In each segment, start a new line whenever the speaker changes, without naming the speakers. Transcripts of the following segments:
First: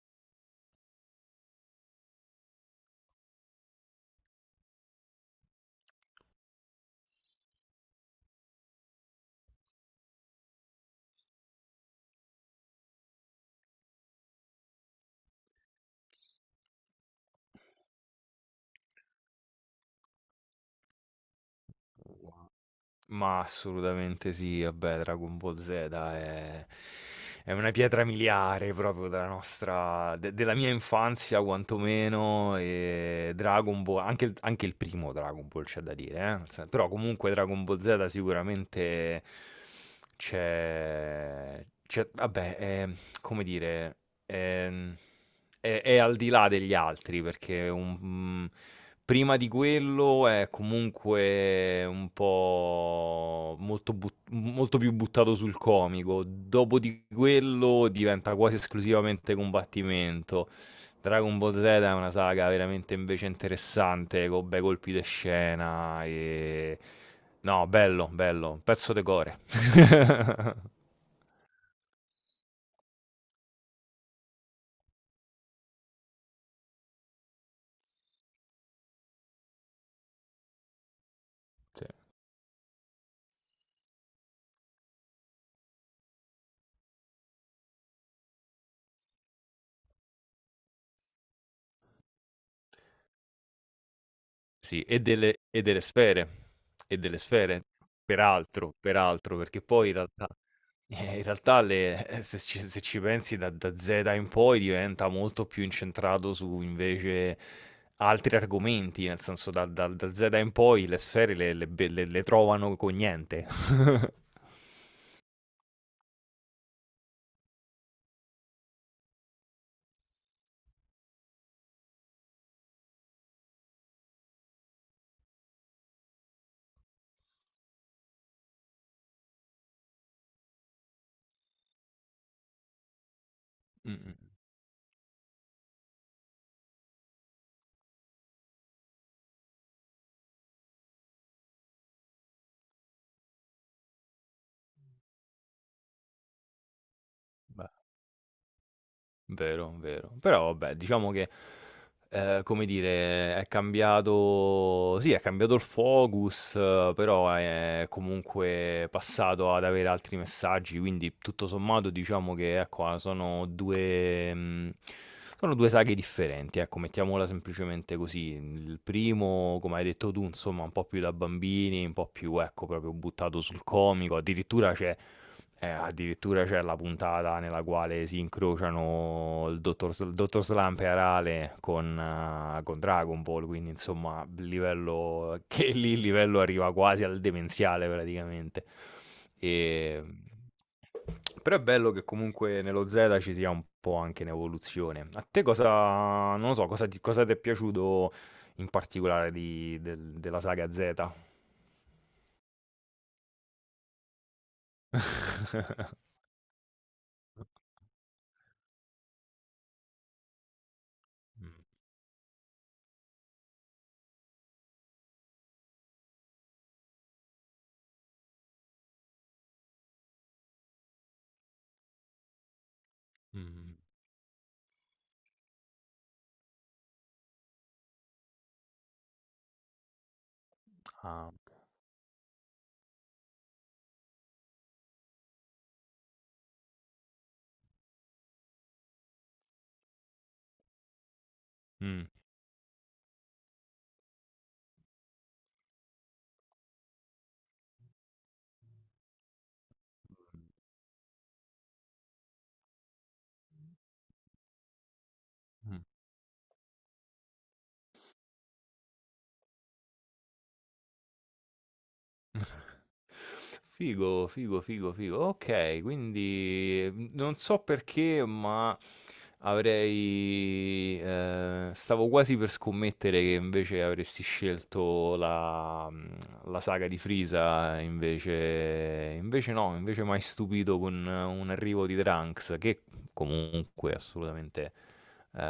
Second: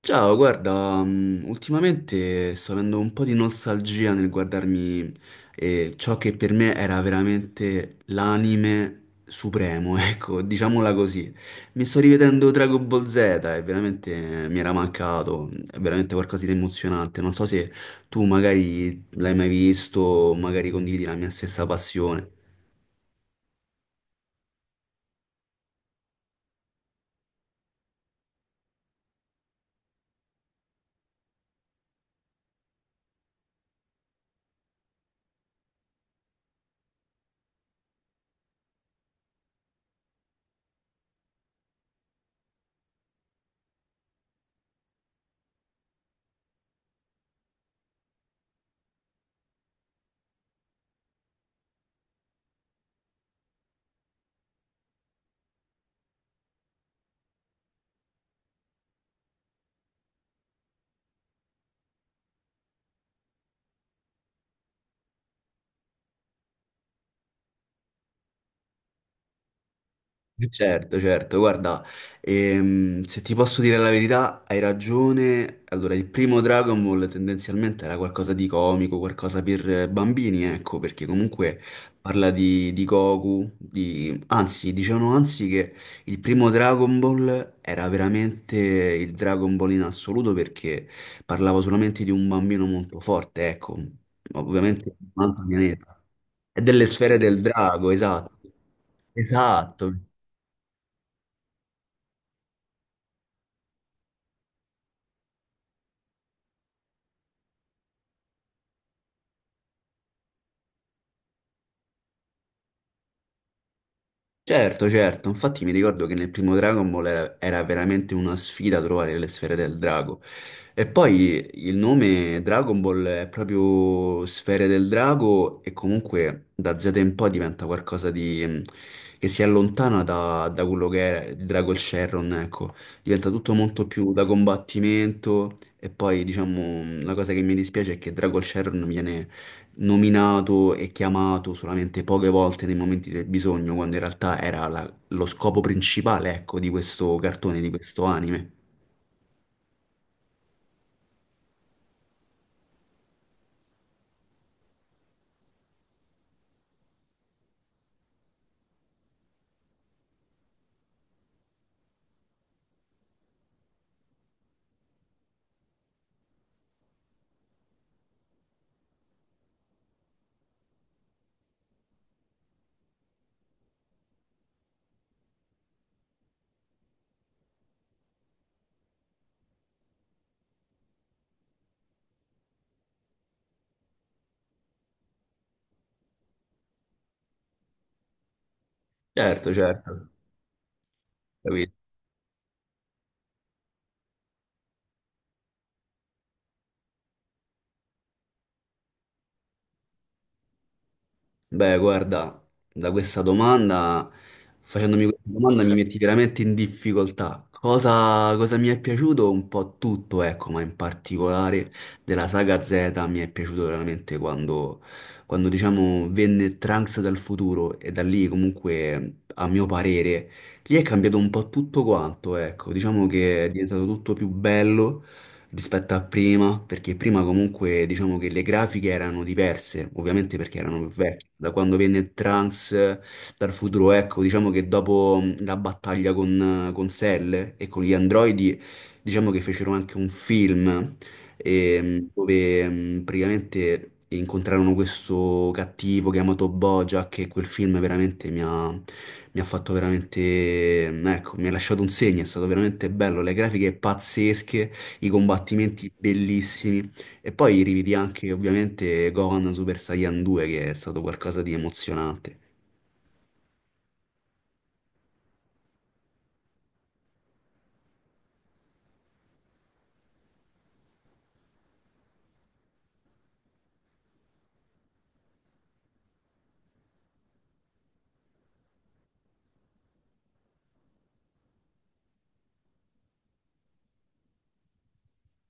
Ciao, guarda, ultimamente sto avendo un po' di nostalgia nel guardarmi ciò che per me era veramente l'anime supremo, ecco, diciamola così. Mi sto rivedendo Dragon Ball Z e veramente mi era mancato, è veramente qualcosa di emozionante. Non so se tu magari l'hai mai visto, magari condividi la mia stessa passione.
Ma assolutamente sì, vabbè, Dragon Ball Z è una pietra miliare proprio della nostra, della mia infanzia quantomeno, e Dragon Ball, anche il primo Dragon Ball c'è da dire, eh? Però comunque Dragon Ball Z sicuramente c'è, c'è- vabbè, è- come dire, è è al di là degli altri perché un prima di quello è comunque un po' molto più buttato sul comico, dopo di quello diventa quasi esclusivamente combattimento. Dragon Ball Z è una saga veramente invece interessante, con bei colpi de scena e no, bello, bello, pezzo de core.
Certo, certo, guarda, se ti posso dire la verità, hai ragione. Allora, il primo Dragon Ball tendenzialmente era qualcosa di comico, qualcosa per bambini, ecco, perché comunque
Sì.
parla di Goku, di... anzi, dicevano anzi che il primo Dragon Ball era veramente il Dragon Ball in assoluto perché parlava solamente di un bambino molto forte, ecco,
Sì,
ovviamente
e
di un
delle
altro
e delle
pianeta,
sfere,
e delle
e
sfere
delle
del
sfere,
drago, esatto.
peraltro, peraltro, perché poi
Esatto.
in realtà le se ci pensi da Zeta in poi diventa molto più incentrato su invece altri argomenti, nel senso da Zeta in poi le sfere le be le trovano con niente.
Certo, certo, infatti mi ricordo che nel primo Dragon Ball era veramente una sfida trovare le sfere del drago. E poi il nome Dragon Ball è proprio sfere del drago e comunque da Z in poi diventa qualcosa di... che si allontana da quello che era il Dragon Sherron, ecco. Diventa tutto molto più
Mh-mh,
da combattimento e poi diciamo la cosa che mi dispiace è che Dragon Sherron viene nominato e chiamato solamente poche volte nei momenti del bisogno, quando in realtà era lo scopo principale, ecco, di questo cartone,
beh.
di questo anime.
Vero, vero. Però vabbè, diciamo che, come dire, è cambiato sì, è cambiato il focus, però è comunque passato ad avere altri messaggi, quindi tutto sommato diciamo che, ecco, a sono 2 sono 2 saghe differenti, ecco, mettiamola semplicemente così. Il primo, come hai detto tu, insomma, un po' più da bambini, un po' più, ecco, proprio buttato sul comico, addirittura c'è la puntata nella quale si incrociano il dottor Slump e Arale con Dragon Ball, quindi insomma, livello, che lì il livello arriva quasi al demenziale praticamente.
Certo,
E...
certo,
Però è
capito.
bello che comunque nello Z ci sia un po' anche in evoluzione. A te non lo so, cosa ti è piaciuto in particolare della saga Z?
Beh, guarda, facendomi questa domanda mi metti veramente in difficoltà. Cosa, cosa mi è piaciuto? Un po' tutto, ecco, ma in
Mm,
particolare della saga Z mi è piaciuto veramente quando, quando diciamo, venne Trunks dal futuro e da lì comunque, a mio parere, lì è cambiato un po' tutto quanto, ecco, diciamo che è
mm,
diventato tutto più bello rispetto a prima, perché prima comunque diciamo che le grafiche erano diverse, ovviamente perché erano più vecchie.
ah,
Da quando venne Trunks dal futuro, ecco, diciamo che dopo la battaglia con Cell e con gli androidi, diciamo che fecero anche un film
mm.
dove praticamente incontrarono questo cattivo chiamato Bojack e quel film veramente mi ha fatto veramente, ecco, mi ha lasciato un segno, è stato veramente bello, le grafiche pazzesche, i
Mh.
combattimenti bellissimi. E poi rividi anche ovviamente Gohan Super Saiyan 2 che è stato qualcosa di emozionante.
Figo, figo, figo, figo. Okay, quindi, non so perché, ma avrei stavo quasi per scommettere che invece avresti scelto la la saga di Frieza, invece no, invece m'hai stupito con un arrivo di Trunks che comunque assolutamente. Eh,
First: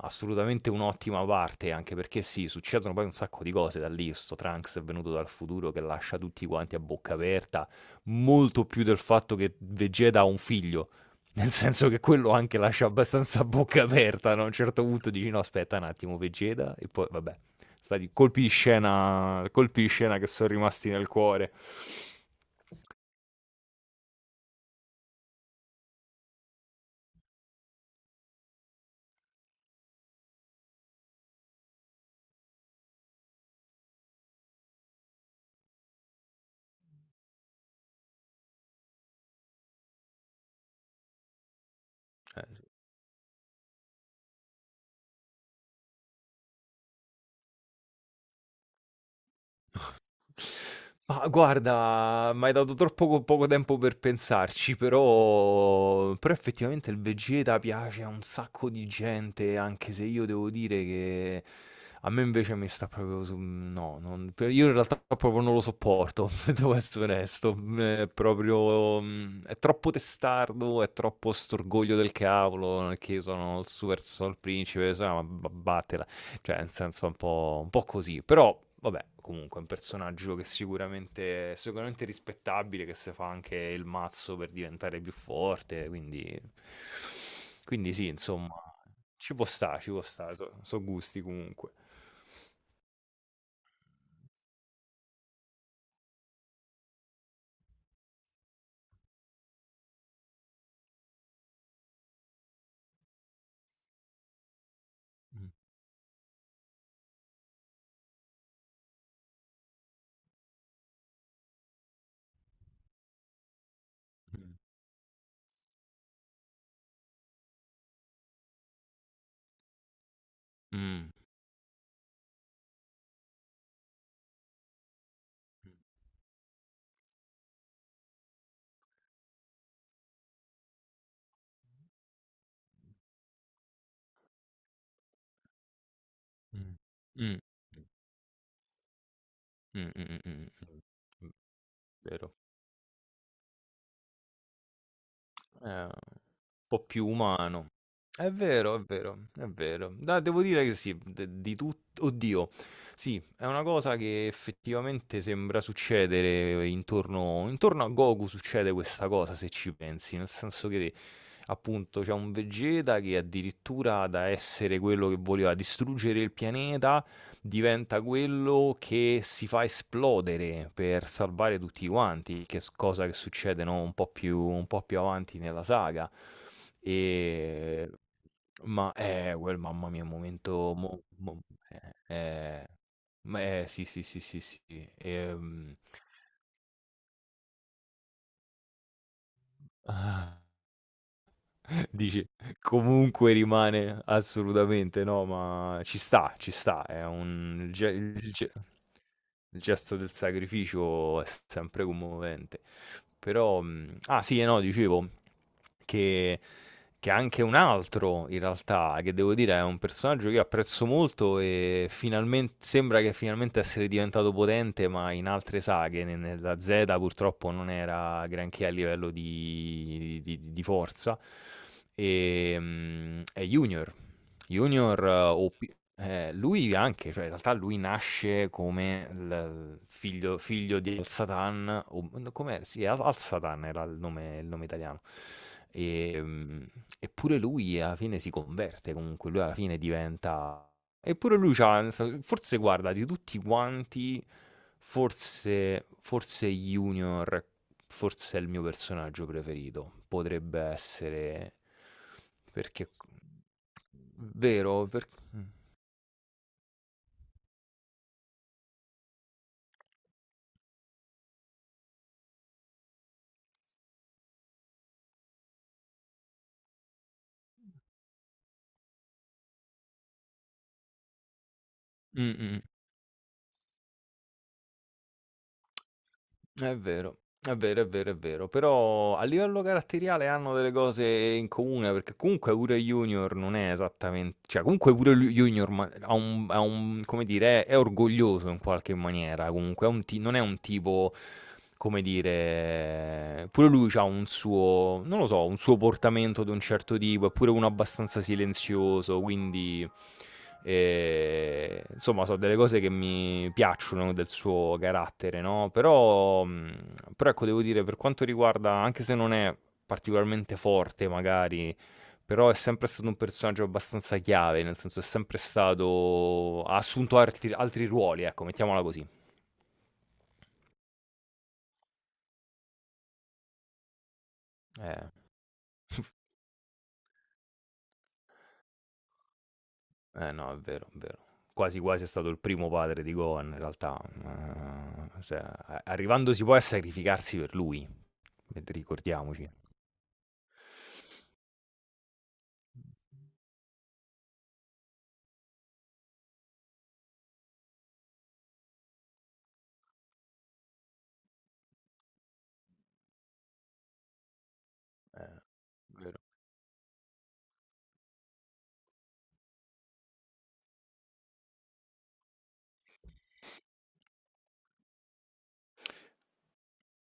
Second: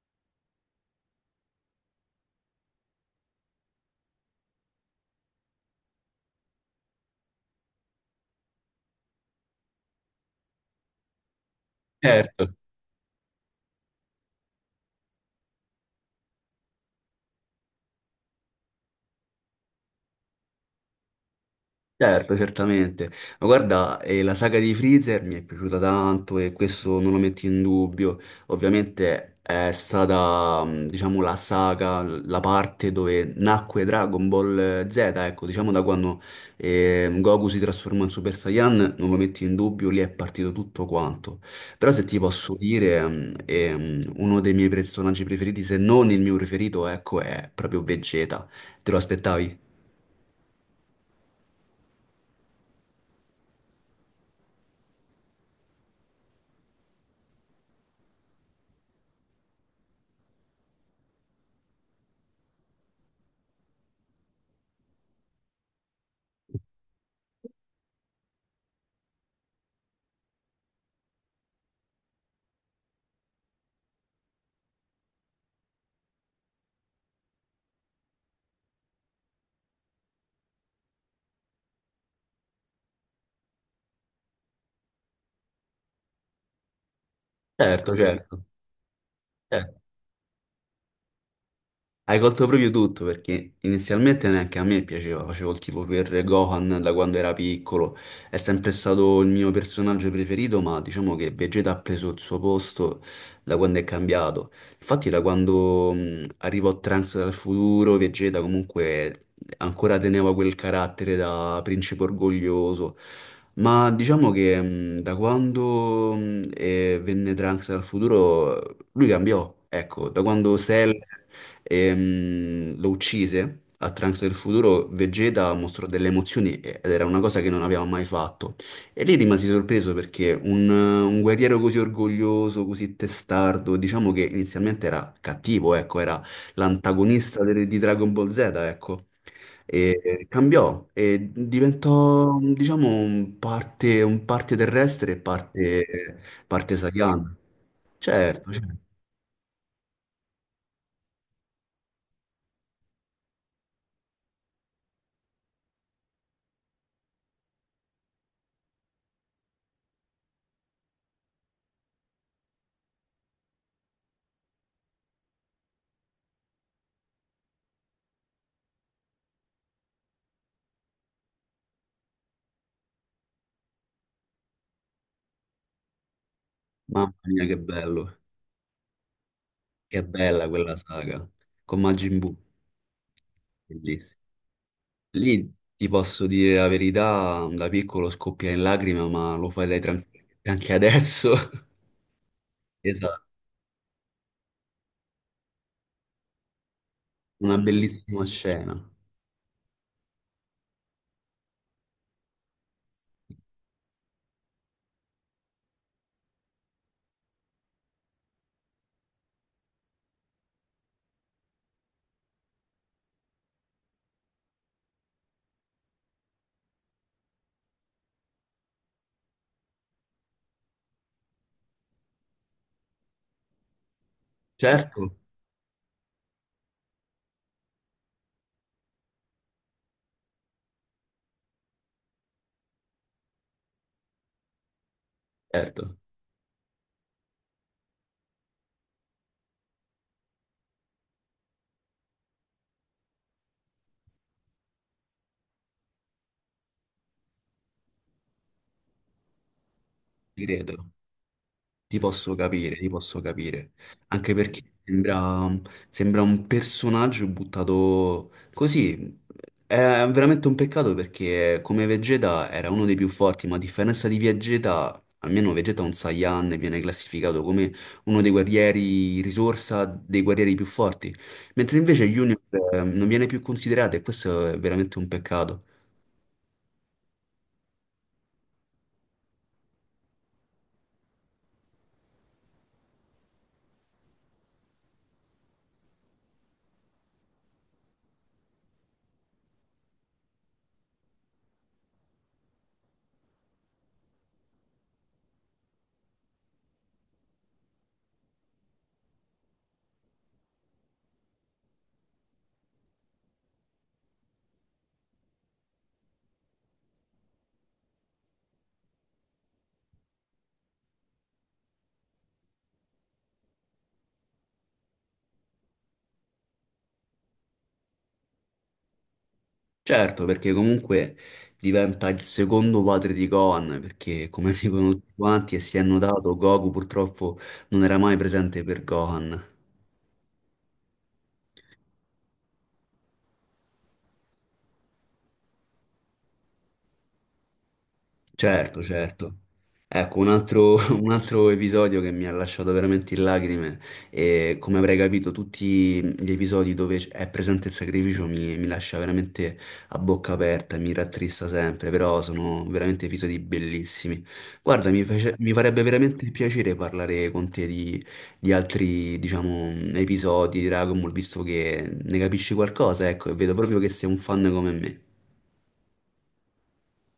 Assolutamente un'ottima parte, anche perché sì, succedono poi un sacco di cose da lì. Sto Trunks è venuto dal futuro che lascia tutti quanti a bocca aperta, molto più del fatto che Vegeta ha un figlio. Nel senso che quello
Certo.
anche lascia abbastanza a bocca aperta, no? A un certo punto dici no, aspetta un attimo, Vegeta, e poi vabbè, stati colpi di scena che sono rimasti nel cuore.
Certo, certamente. Ma guarda, la saga di Freezer mi è piaciuta tanto e questo non lo metto in dubbio. Ovviamente è stata, diciamo, la saga, la parte dove nacque Dragon Ball Z, ecco, diciamo da quando Goku si trasformò in Super Saiyan, non lo metto in dubbio, lì è partito tutto quanto. Però se ti posso
Eh,
dire, uno dei miei personaggi preferiti, se non il mio preferito, ecco, è proprio Vegeta. Te lo aspettavi?
Ma guarda, m'hai dato troppo poco tempo per pensarci, però effettivamente il Vegeta piace a un sacco di gente, anche se io devo dire che a me invece mi sta proprio su... No, io in realtà proprio non lo sopporto, se devo essere onesto. È proprio... È troppo testardo, è troppo storgoglio del cavolo, non è che io sono il super sono il principe, so, ma battela. Cioè, nel senso, è un po' così. Però, vabbè, comunque è un personaggio che sicuramente è rispettabile, che si fa anche il mazzo per diventare più forte, quindi... Quindi
Certo,
sì,
certo.
insomma, ci può stare, sono gusti comunque.
Hai colto proprio tutto perché inizialmente neanche a me piaceva, facevo il tifo per Gohan da quando era piccolo, è sempre stato il mio personaggio preferito, ma diciamo che Vegeta ha preso il suo posto da quando è cambiato. Infatti da
Mh,
quando arrivò Trunks dal futuro, Vegeta comunque ancora teneva quel carattere da principe orgoglioso, ma diciamo che da quando venne Trunks dal futuro lui cambiò, ecco, da quando
mh,
Cell...
mh,
Lo uccise. A Trunks del futuro Vegeta mostrò delle emozioni ed era una cosa che non aveva mai fatto. E lì rimasi sorpreso perché un guerriero così orgoglioso, così testardo, diciamo che inizialmente era cattivo, ecco, era
mh, mh,
l'antagonista di Dragon Ball Z, ecco.
mh,
E
mh,
e
mh, mh,
cambiò e
mh, vero.
diventò, diciamo, un parte terrestre e parte,
Un
parte
po' più
Saiyan.
umano. È
Certo,
vero,
certo.
è vero, è vero. Da Devo dire che sì, de di tut oddio, sì, è una cosa che effettivamente sembra succedere intorno a Goku, succede questa cosa se ci pensi, nel senso che appunto c'è un Vegeta che addirittura da essere quello che voleva distruggere il pianeta diventa quello che si fa esplodere per salvare tutti quanti, che cosa che succede no? Un po' più, un po' più avanti nella saga.
Mamma mia, che
E...
bello.
Ma quel mamma
Che
mia,
bella
momento...
quella saga con
eh,
Majin Buu,
eh, sì, sì, sì,
bellissima.
sì, sì.
Lì
Ehm,
ti posso dire la verità, da piccolo scoppia in lacrime, ma lo farei
ah,
tranquillamente anche adesso.
Dici,
Esatto,
comunque rimane assolutamente no, ma ci sta, ci sta. È
una
un...
bellissima scena.
Il gesto del sacrificio è sempre commovente. Però, ah sì, e no, dicevo che anche un altro in realtà, che devo dire è un personaggio che io apprezzo molto e finalmen sembra che finalmente essere diventato potente, ma in altre saghe, ne nella Z purtroppo non era granché a livello di forza, è Junior. Junior,
Certo,
o pi lui anche, cioè in realtà lui nasce come il figlio di Al-Satan, o n com'è? Sì, Al Al-Satan era il nome italiano.
certo,
Ehm, Eppure lui alla fine si converte, comunque lui alla fine diventa, eppure lui c'ha nel sen forse guarda, di tutti quanti, forse, forse Junior, forse è il mio personaggio preferito.
ti
Potrebbe
credo.
essere
Ti posso capire,
perché,
ti posso capire. Anche perché
vero?
sembra, sembra un personaggio buttato così. È veramente un peccato perché come Vegeta era uno dei più forti, ma a differenza di Vegeta, almeno Vegeta è un Saiyan e viene classificato come uno dei guerrieri risorsa, dei guerrieri più forti. Mentre invece
Mm,
Junior
mm.
non viene più considerato e questo è veramente un peccato.
È vero, è vero, è vero, è vero. Però a livello caratteriale hanno delle cose in comune, perché comunque pure Junior non è esattamente, cioè comunque Junior ha un, come dire, è orgoglioso in qualche maniera, comunque è un non è un tipo, come dire, pure lui ha un suo, non lo so, un suo portamento di un certo tipo, è pure uno abbastanza silenzioso, quindi... E, insomma, sono delle cose che mi piacciono del suo carattere, no? Però, però ecco, devo dire, per quanto riguarda, anche se non è particolarmente forte, magari, però è sempre stato un personaggio abbastanza chiave, nel senso è sempre stato, ha assunto altri, altri ruoli, ecco, mettiamola così.
Certo, perché comunque diventa il secondo padre di Gohan, perché come dicono
Eh,
tutti quanti e si è notato, Goku purtroppo non era mai presente per Gohan.
no, è vero, è vero. Quasi quasi è stato il primo padre di Gohan, in realtà. Arrivandosi poi a sacrificarsi per lui,
Certo, certo.
ricordiamoci.
Ecco, un altro, un altro episodio che mi ha lasciato veramente in lacrime e come avrei capito tutti gli episodi dove è presente il sacrificio mi, mi lascia veramente a bocca aperta, mi rattrista sempre, però sono veramente episodi bellissimi. Guarda, mi, mi
Eh.
farebbe veramente piacere parlare con te di altri, diciamo, episodi di Dragon Ball, visto che ne capisci qualcosa, ecco, e vedo proprio che sei un fan come me.